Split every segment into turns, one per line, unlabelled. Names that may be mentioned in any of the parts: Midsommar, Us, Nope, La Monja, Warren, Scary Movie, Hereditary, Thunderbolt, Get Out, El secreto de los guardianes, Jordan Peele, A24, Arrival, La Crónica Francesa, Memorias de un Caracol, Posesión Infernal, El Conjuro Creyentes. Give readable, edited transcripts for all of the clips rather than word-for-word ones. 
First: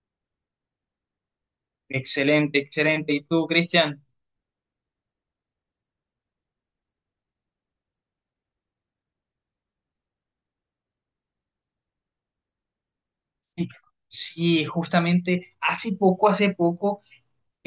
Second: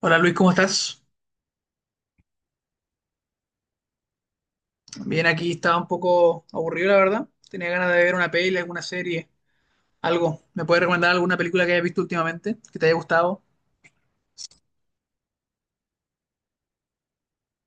Hola Luis, ¿cómo estás?
Excelente, excelente. ¿Y tú, Cristian?
Bien, aquí estaba un poco aburrido, la verdad. Tenía ganas de ver una peli, alguna serie, algo. ¿Me puedes recomendar alguna película que hayas visto últimamente, que te haya gustado?
Sí, justamente hace poco, hace poco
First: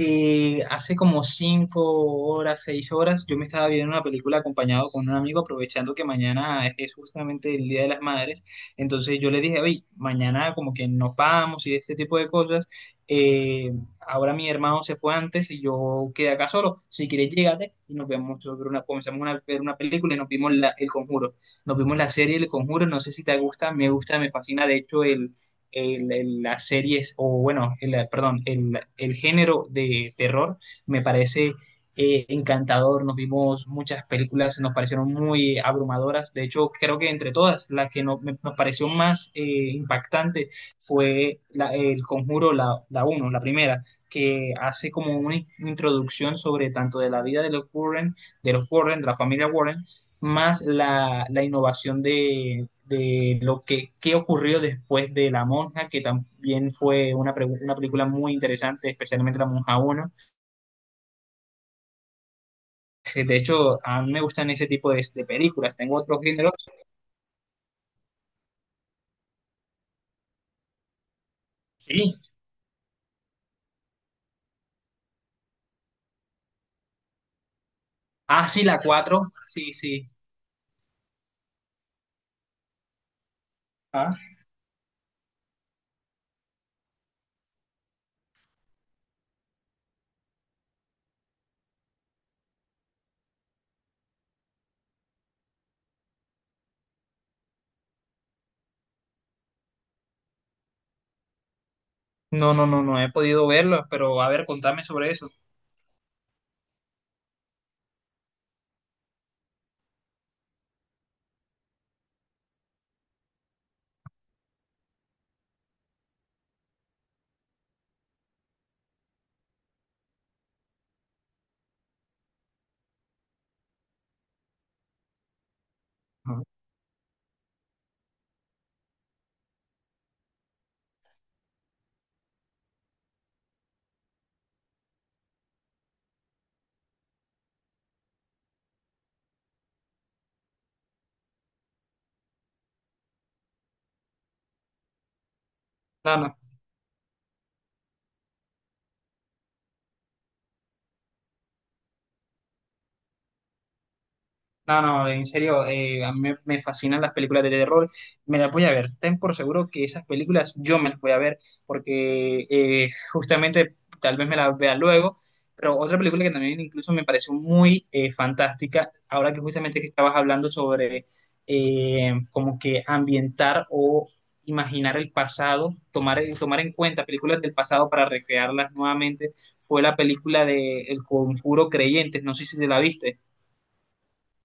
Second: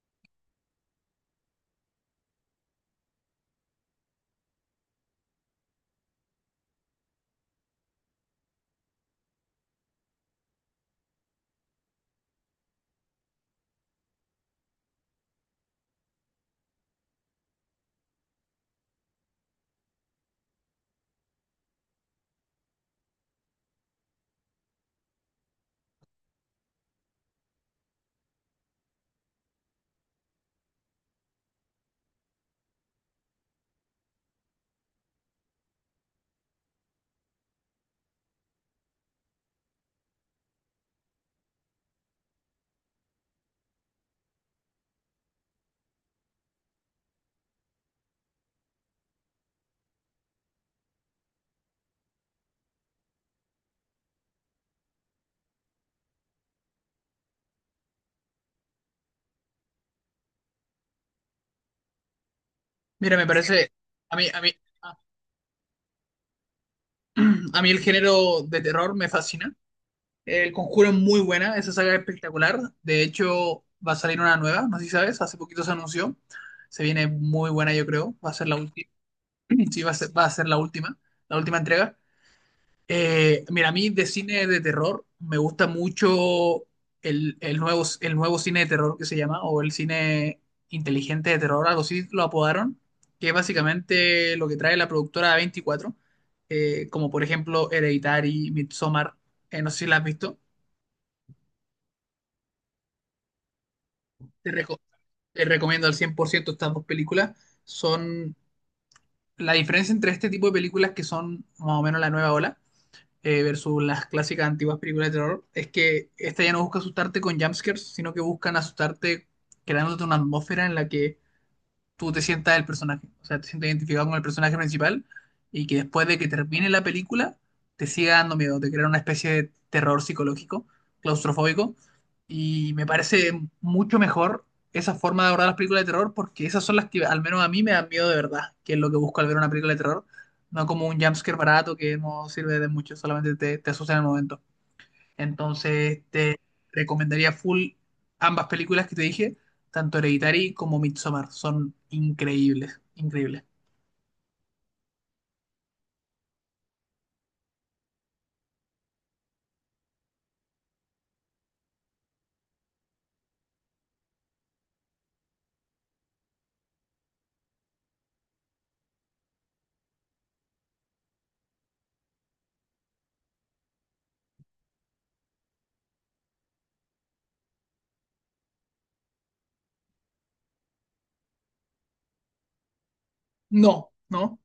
Eh, hace como cinco horas, seis horas, yo me estaba viendo una película acompañado con un amigo, aprovechando que mañana es justamente el Día de las Madres. Entonces yo le dije, oye, mañana como que nos vamos y este tipo de cosas. Eh, Ahora mi hermano se fue antes y yo quedé acá solo. Si quieres, llégate y nos vemos sobre una, comenzamos a ver una película y nos vimos El Conjuro. Nos vimos la serie El Conjuro. No sé si te gusta, me fascina. De hecho, las series, o bueno, perdón, el género de terror me parece encantador. Nos vimos muchas películas, nos parecieron muy abrumadoras. De hecho, creo que entre todas, la que nos pareció más impactante fue El Conjuro, la uno, la primera, que hace como una introducción sobre tanto de la vida de los Warren, de los Warren, de la familia Warren, más la innovación de lo que, qué ocurrió después de La Monja, que también fue una película muy interesante, especialmente La Monja uno.
Mira,
Eh, De hecho, a mí
a
me
mí, a mí,
gustan ese tipo de películas. Tengo otros géneros.
a mí el género de terror me fascina. El Conjuro es muy buena, esa saga es
Sí.
espectacular. De hecho, va a salir una nueva, no sé si sabes, hace poquito se anunció. Se viene muy buena, yo creo. Va a ser
Ah,
la
sí, la
última.
cuatro. Sí,
Sí, va a
sí.
ser, va a ser la última entrega. Mira, a mí de
Ah.
cine de terror me gusta mucho el nuevo cine de terror que se llama, o el cine inteligente de terror, algo así lo apodaron, que es básicamente lo que trae la productora A24, como por ejemplo Hereditary, Midsommar. No sé si la has visto.
No, no, no, no he podido verlo, pero a ver,
te, reco-
contame sobre eso.
Te recomiendo al 100% estas dos películas. Son la diferencia entre este tipo de películas que son más o menos la nueva ola versus las clásicas antiguas películas de terror. Es que esta ya no busca asustarte con jumpscares, sino que buscan asustarte creándote una atmósfera en la que tú te sientas el personaje, o sea, te sientas identificado con el personaje principal, y que después de que
Ajá.
termine la película te siga dando miedo, te crea una especie de terror psicológico, claustrofóbico, y me parece mucho mejor esa forma de abordar las películas de terror, porque esas son las que al menos a mí me dan miedo de verdad, que es lo que busco al ver una película de terror, no como un jumpscare barato que no sirve de mucho, solamente te asusta en el momento. Entonces,
No, no.
te recomendaría full ambas películas que te dije, tanto Hereditary como Midsommar. Son increíbles, increíbles.
No, no, en serio, a mí me fascinan las películas de terror, me las voy a ver, ten por seguro que esas películas yo me las voy a ver, porque justamente tal vez me las vea luego, pero otra película que también incluso me pareció muy fantástica, ahora que justamente que estabas hablando sobre como que ambientar o imaginar el pasado, tomar, tomar en cuenta películas del pasado para recrearlas nuevamente, fue la película de El Conjuro Creyentes, no sé si te la viste.
No, no,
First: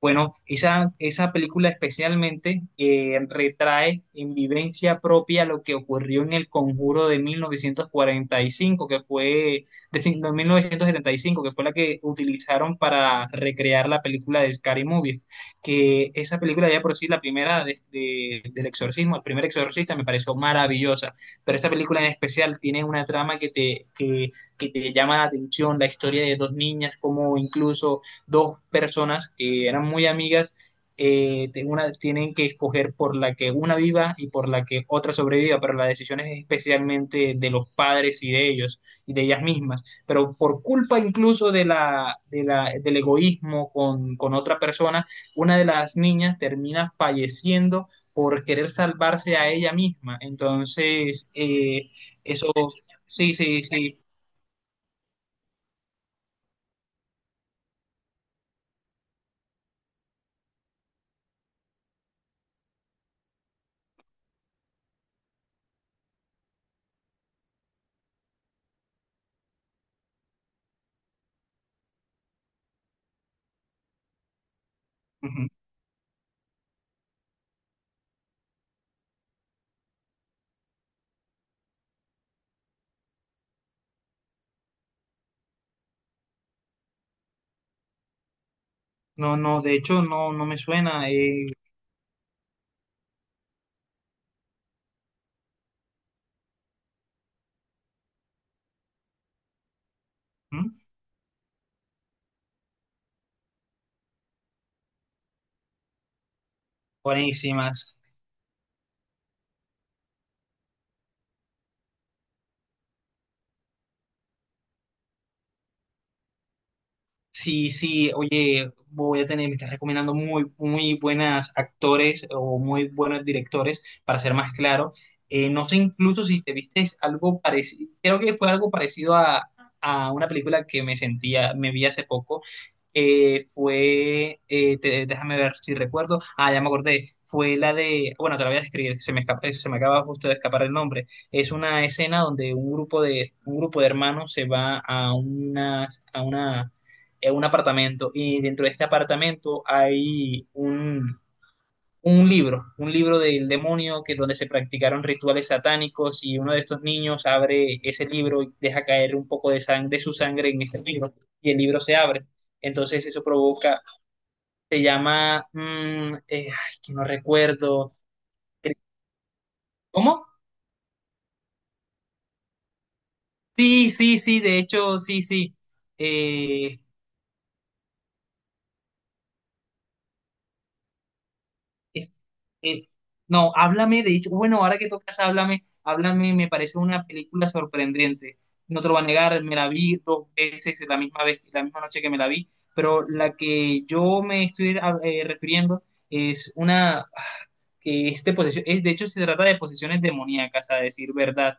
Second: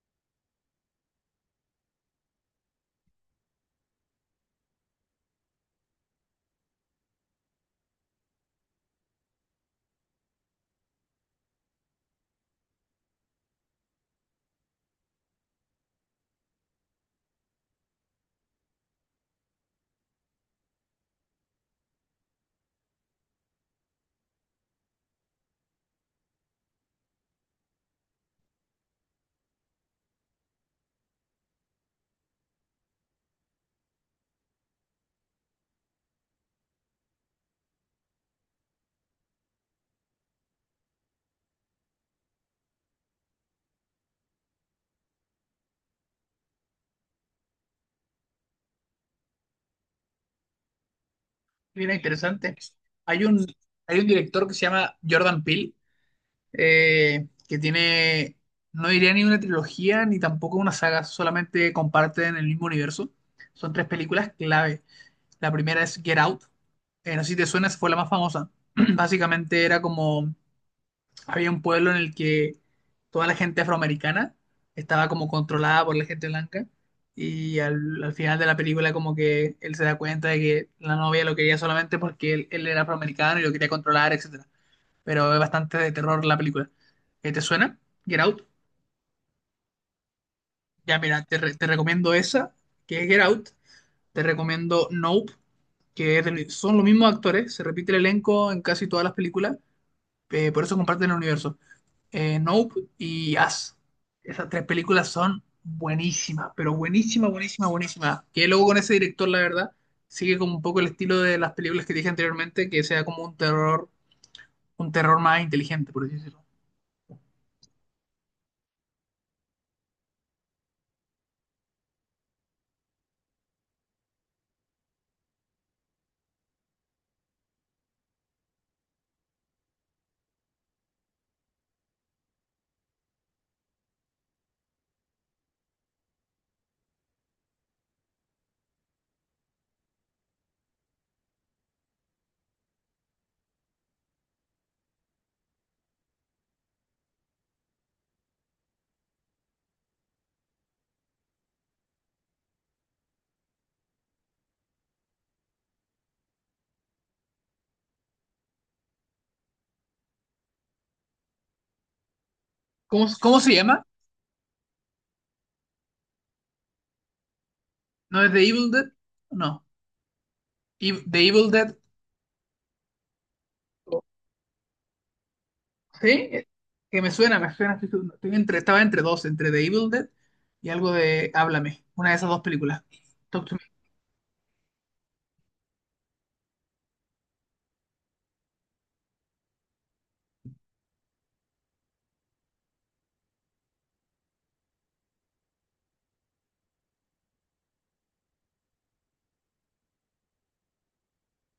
Bueno, esa película especialmente retrae en vivencia propia lo que ocurrió en el Conjuro de 1945, que fue, de, cin- no, 1975, que fue la que utilizaron para recrear la película de Scary Movie, que esa película ya por sí, la primera del exorcismo, el primer exorcista me pareció maravillosa, pero esta película en especial tiene una trama que que te llama la atención, la historia de dos niñas, como incluso dos personas que eran muy amigas, tienen que escoger por la que una viva y por la que otra sobreviva, pero la decisión es especialmente de los padres y de ellos y de ellas mismas. Pero por culpa incluso de del egoísmo con otra persona, una de las niñas termina falleciendo por querer salvarse a ella misma. Entonces,
mira,
eso,
interesante. Hay
sí,
un,
sí, sí.
hay un director que se llama Jordan Peele, que tiene, no diría ni una trilogía ni tampoco una saga, solamente comparten el mismo universo. Son tres películas clave. La primera es Get Out. No sé si te suena, esa fue la más famosa. Básicamente era como había un pueblo en el que toda la gente afroamericana estaba como
Ujú.
controlada por la gente blanca, y al final de la película como que él se da cuenta de que la novia lo quería solamente porque él era afroamericano y lo quería controlar, etcétera. Pero es bastante de terror la película. ¿Te suena? Get Out.
No, no, de hecho, no, no me
Ya
suena.
mira, te recomiendo esa, que es Get Out. Te recomiendo Nope, que es del- son los mismos actores, se repite el elenco en casi todas las películas, por
¿Mm?
eso comparten el universo. Nope y Us. Esas tres películas son buenísimas, pero buenísimas, buenísimas,
Buenísimas.
buenísimas. Que luego con ese director, la verdad, sigue como un poco el estilo de las películas que dije anteriormente, que sea como un terror más inteligente, por así decirlo.
Sí, sí, oye, voy a tener, me estás recomendando muy, muy buenas actores o muy buenos directores, para ser más claro. No sé incluso si te viste algo parecido, creo que fue algo parecido a una película que me sentía, me vi hace poco. Déjame ver si recuerdo, ah, ya me acordé, fue la de, bueno, te la voy a describir, se me acaba justo de escapar el nombre, es una escena donde un grupo de hermanos se va a una, a una, a un apartamento y dentro de este apartamento hay un libro del demonio que donde se practicaron rituales satánicos y uno de estos niños abre ese libro y deja caer un poco de sangre, de su sangre en este libro y el libro se abre. Entonces
¿Cómo,
eso
cómo se
provoca,
llama?
se llama, ay, que no recuerdo,
¿No es The Evil Dead? No.
¿cómo?
The Evil Dead.
Sí,
Oh,
sí, sí, de hecho, sí, sí.
¿sí?
Eh,
Que me suena, me suena. Estaba entre dos, entre The Evil Dead y algo de Háblame, una de esas dos películas.
Es- no, háblame, de hecho, bueno, ahora que tocas háblame, háblame, me parece una película sorprendente. No te lo voy a negar, me la vi dos veces la misma vez, la misma noche que me la vi, pero la que yo me estoy refiriendo es una que es de posesión, es de hecho se trata de posesiones demoníacas, a decir verdad.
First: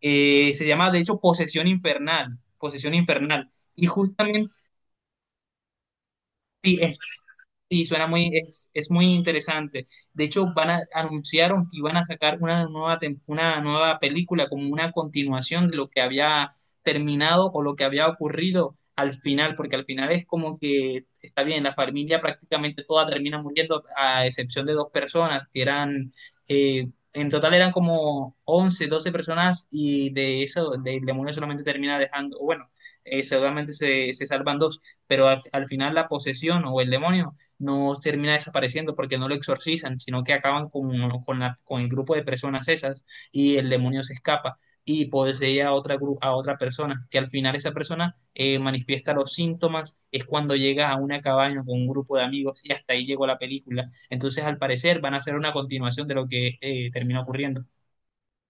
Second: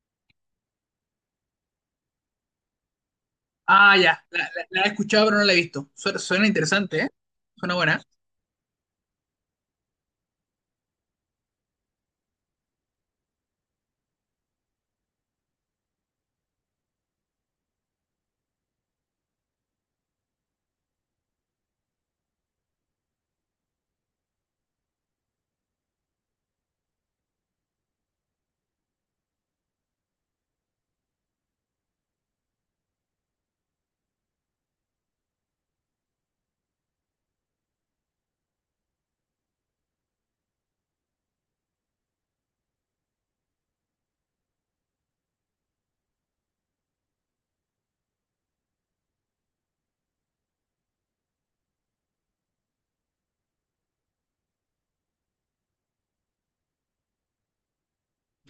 Se llama de hecho Posesión Infernal, Posesión Infernal. Y
Ah, ya,
justamente
la he escuchado pero no la he visto. Suena interesante, ¿eh? Suena
sí,
buena.
suena muy, es muy interesante. De hecho, van a, anunciaron que iban a sacar una nueva, una nueva película como una continuación de lo que había terminado o lo que había ocurrido al final, porque al final es como que está bien, la familia prácticamente toda termina muriendo, a excepción de dos personas que eran, eh, en total eran como 11 12 personas y de eso, el demonio solamente termina dejando, bueno, seguramente se salvan dos, pero al final la posesión o el demonio no termina desapareciendo porque no lo exorcizan, sino que acaban con el grupo de personas esas y el demonio se escapa y posee a otra, a otra persona, que al final esa persona manifiesta los síntomas, es cuando llega a una cabaña con un grupo de amigos y hasta ahí llegó la película. Entonces, al parecer, van a hacer una continuación de lo que termina ocurriendo.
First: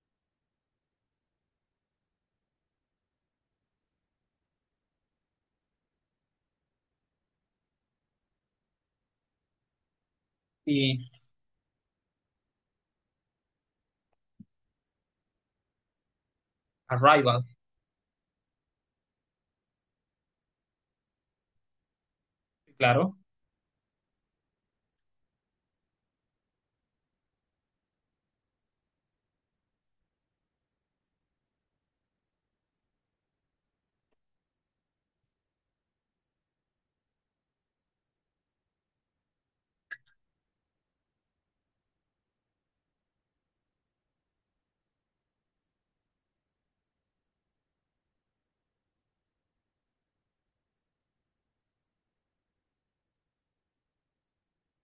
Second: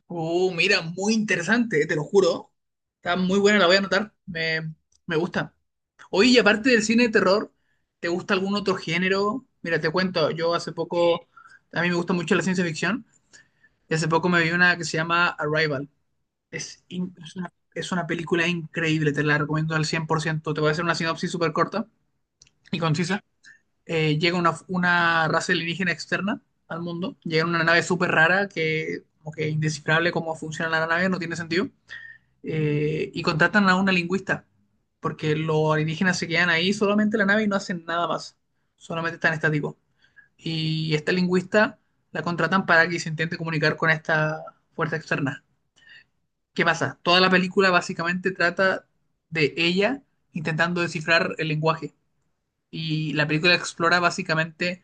Mira, muy interesante, te lo juro. Está muy buena, la voy a anotar. Me gusta. Oye, y aparte del cine de terror, ¿te gusta algún otro género? Mira, te cuento, yo hace
Y
poco, a mí me gusta mucho la ciencia ficción, y hace poco me vi una que se llama Arrival. Es, in- es
Arrival,
una, es una película increíble, te la recomiendo al 100%. Te voy a hacer una sinopsis súper corta y
claro.
concisa. Llega una raza alienígena externa al mundo, llega en una nave súper rara que como que es indescifrable cómo funciona la nave, no tiene sentido. Y contratan a una lingüista, porque los alienígenas se quedan ahí solamente en la nave y no hacen nada más, solamente están estáticos. Y esta lingüista la contratan para que se intente comunicar con esta fuerza externa. ¿Qué pasa? Toda la película básicamente trata de ella intentando descifrar el lenguaje. Y la película explora básicamente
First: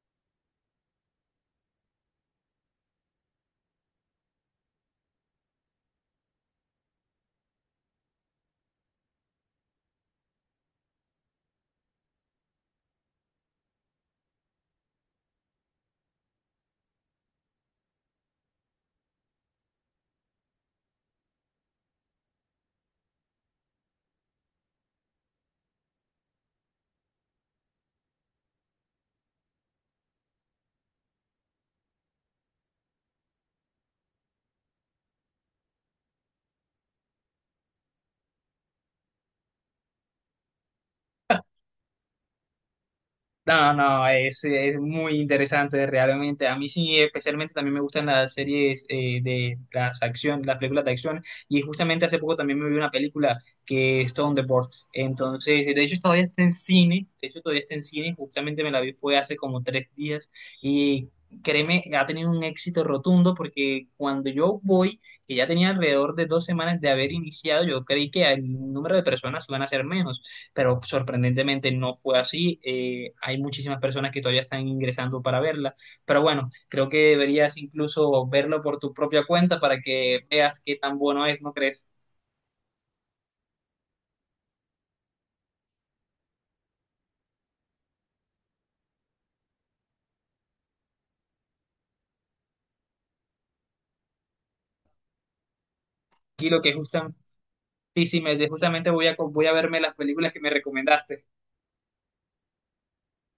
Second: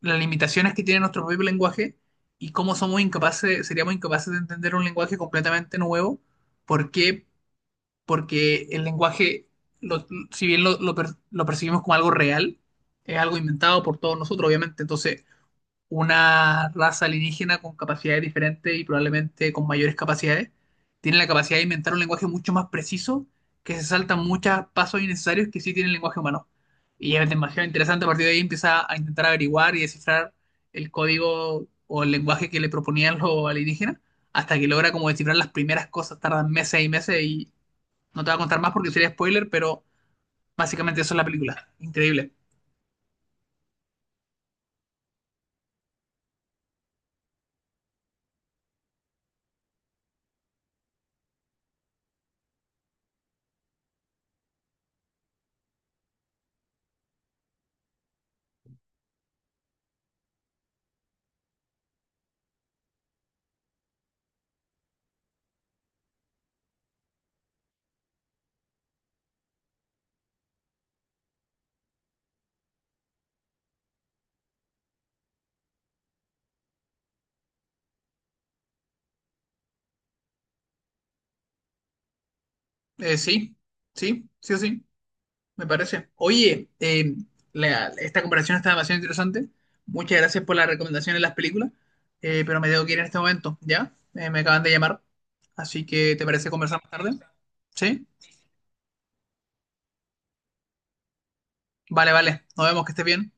las limitaciones que tiene nuestro propio lenguaje y cómo somos incapaces, seríamos incapaces de entender un lenguaje completamente nuevo. ¿Por qué? Porque el lenguaje, lo- si bien lo percibimos como algo real, es algo inventado por todos nosotros, obviamente. Entonces, una raza alienígena con capacidades diferentes y probablemente con mayores capacidades, tiene la capacidad de inventar un lenguaje mucho más preciso, que se saltan muchos pasos innecesarios que sí tiene el lenguaje humano. Y es demasiado interesante, a partir de ahí empieza a intentar averiguar y descifrar el código o el lenguaje que le proponían los alienígenas, hasta que logra como descifrar las primeras cosas, tardan meses y meses, y no te voy a contar más porque sería spoiler, pero básicamente eso es la película, increíble.
No, no, es muy interesante realmente. A mí sí, especialmente también me gustan las series de las acción, las películas de acción. Y justamente hace poco también me vi una película que es Thunderbolt. Entonces, de hecho todavía está en cine. De hecho todavía está en cine. Justamente me la vi fue hace como tres días. Y créeme, ha tenido un éxito rotundo porque cuando yo voy, que ya tenía alrededor de dos semanas de haber iniciado, yo creí que el número de personas iban a ser menos, pero sorprendentemente no fue así. Hay muchísimas personas que todavía están ingresando para verla, pero bueno, creo que deberías incluso verlo por tu propia cuenta para que veas qué tan bueno es, ¿no crees?
Sí, sí, sí o sí. Me parece. Oye, esta comparación está demasiado interesante. Muchas gracias por la recomendación de las películas, pero me tengo que ir en este momento, ¿ya? Me acaban de llamar, así que ¿te parece
Y lo que
conversar más tarde?
justamente,
¿Sí?
sí, sí, me, justamente voy a, voy a verme las películas que me recomendaste.
Vale, vale. Nos vemos, que estés bien.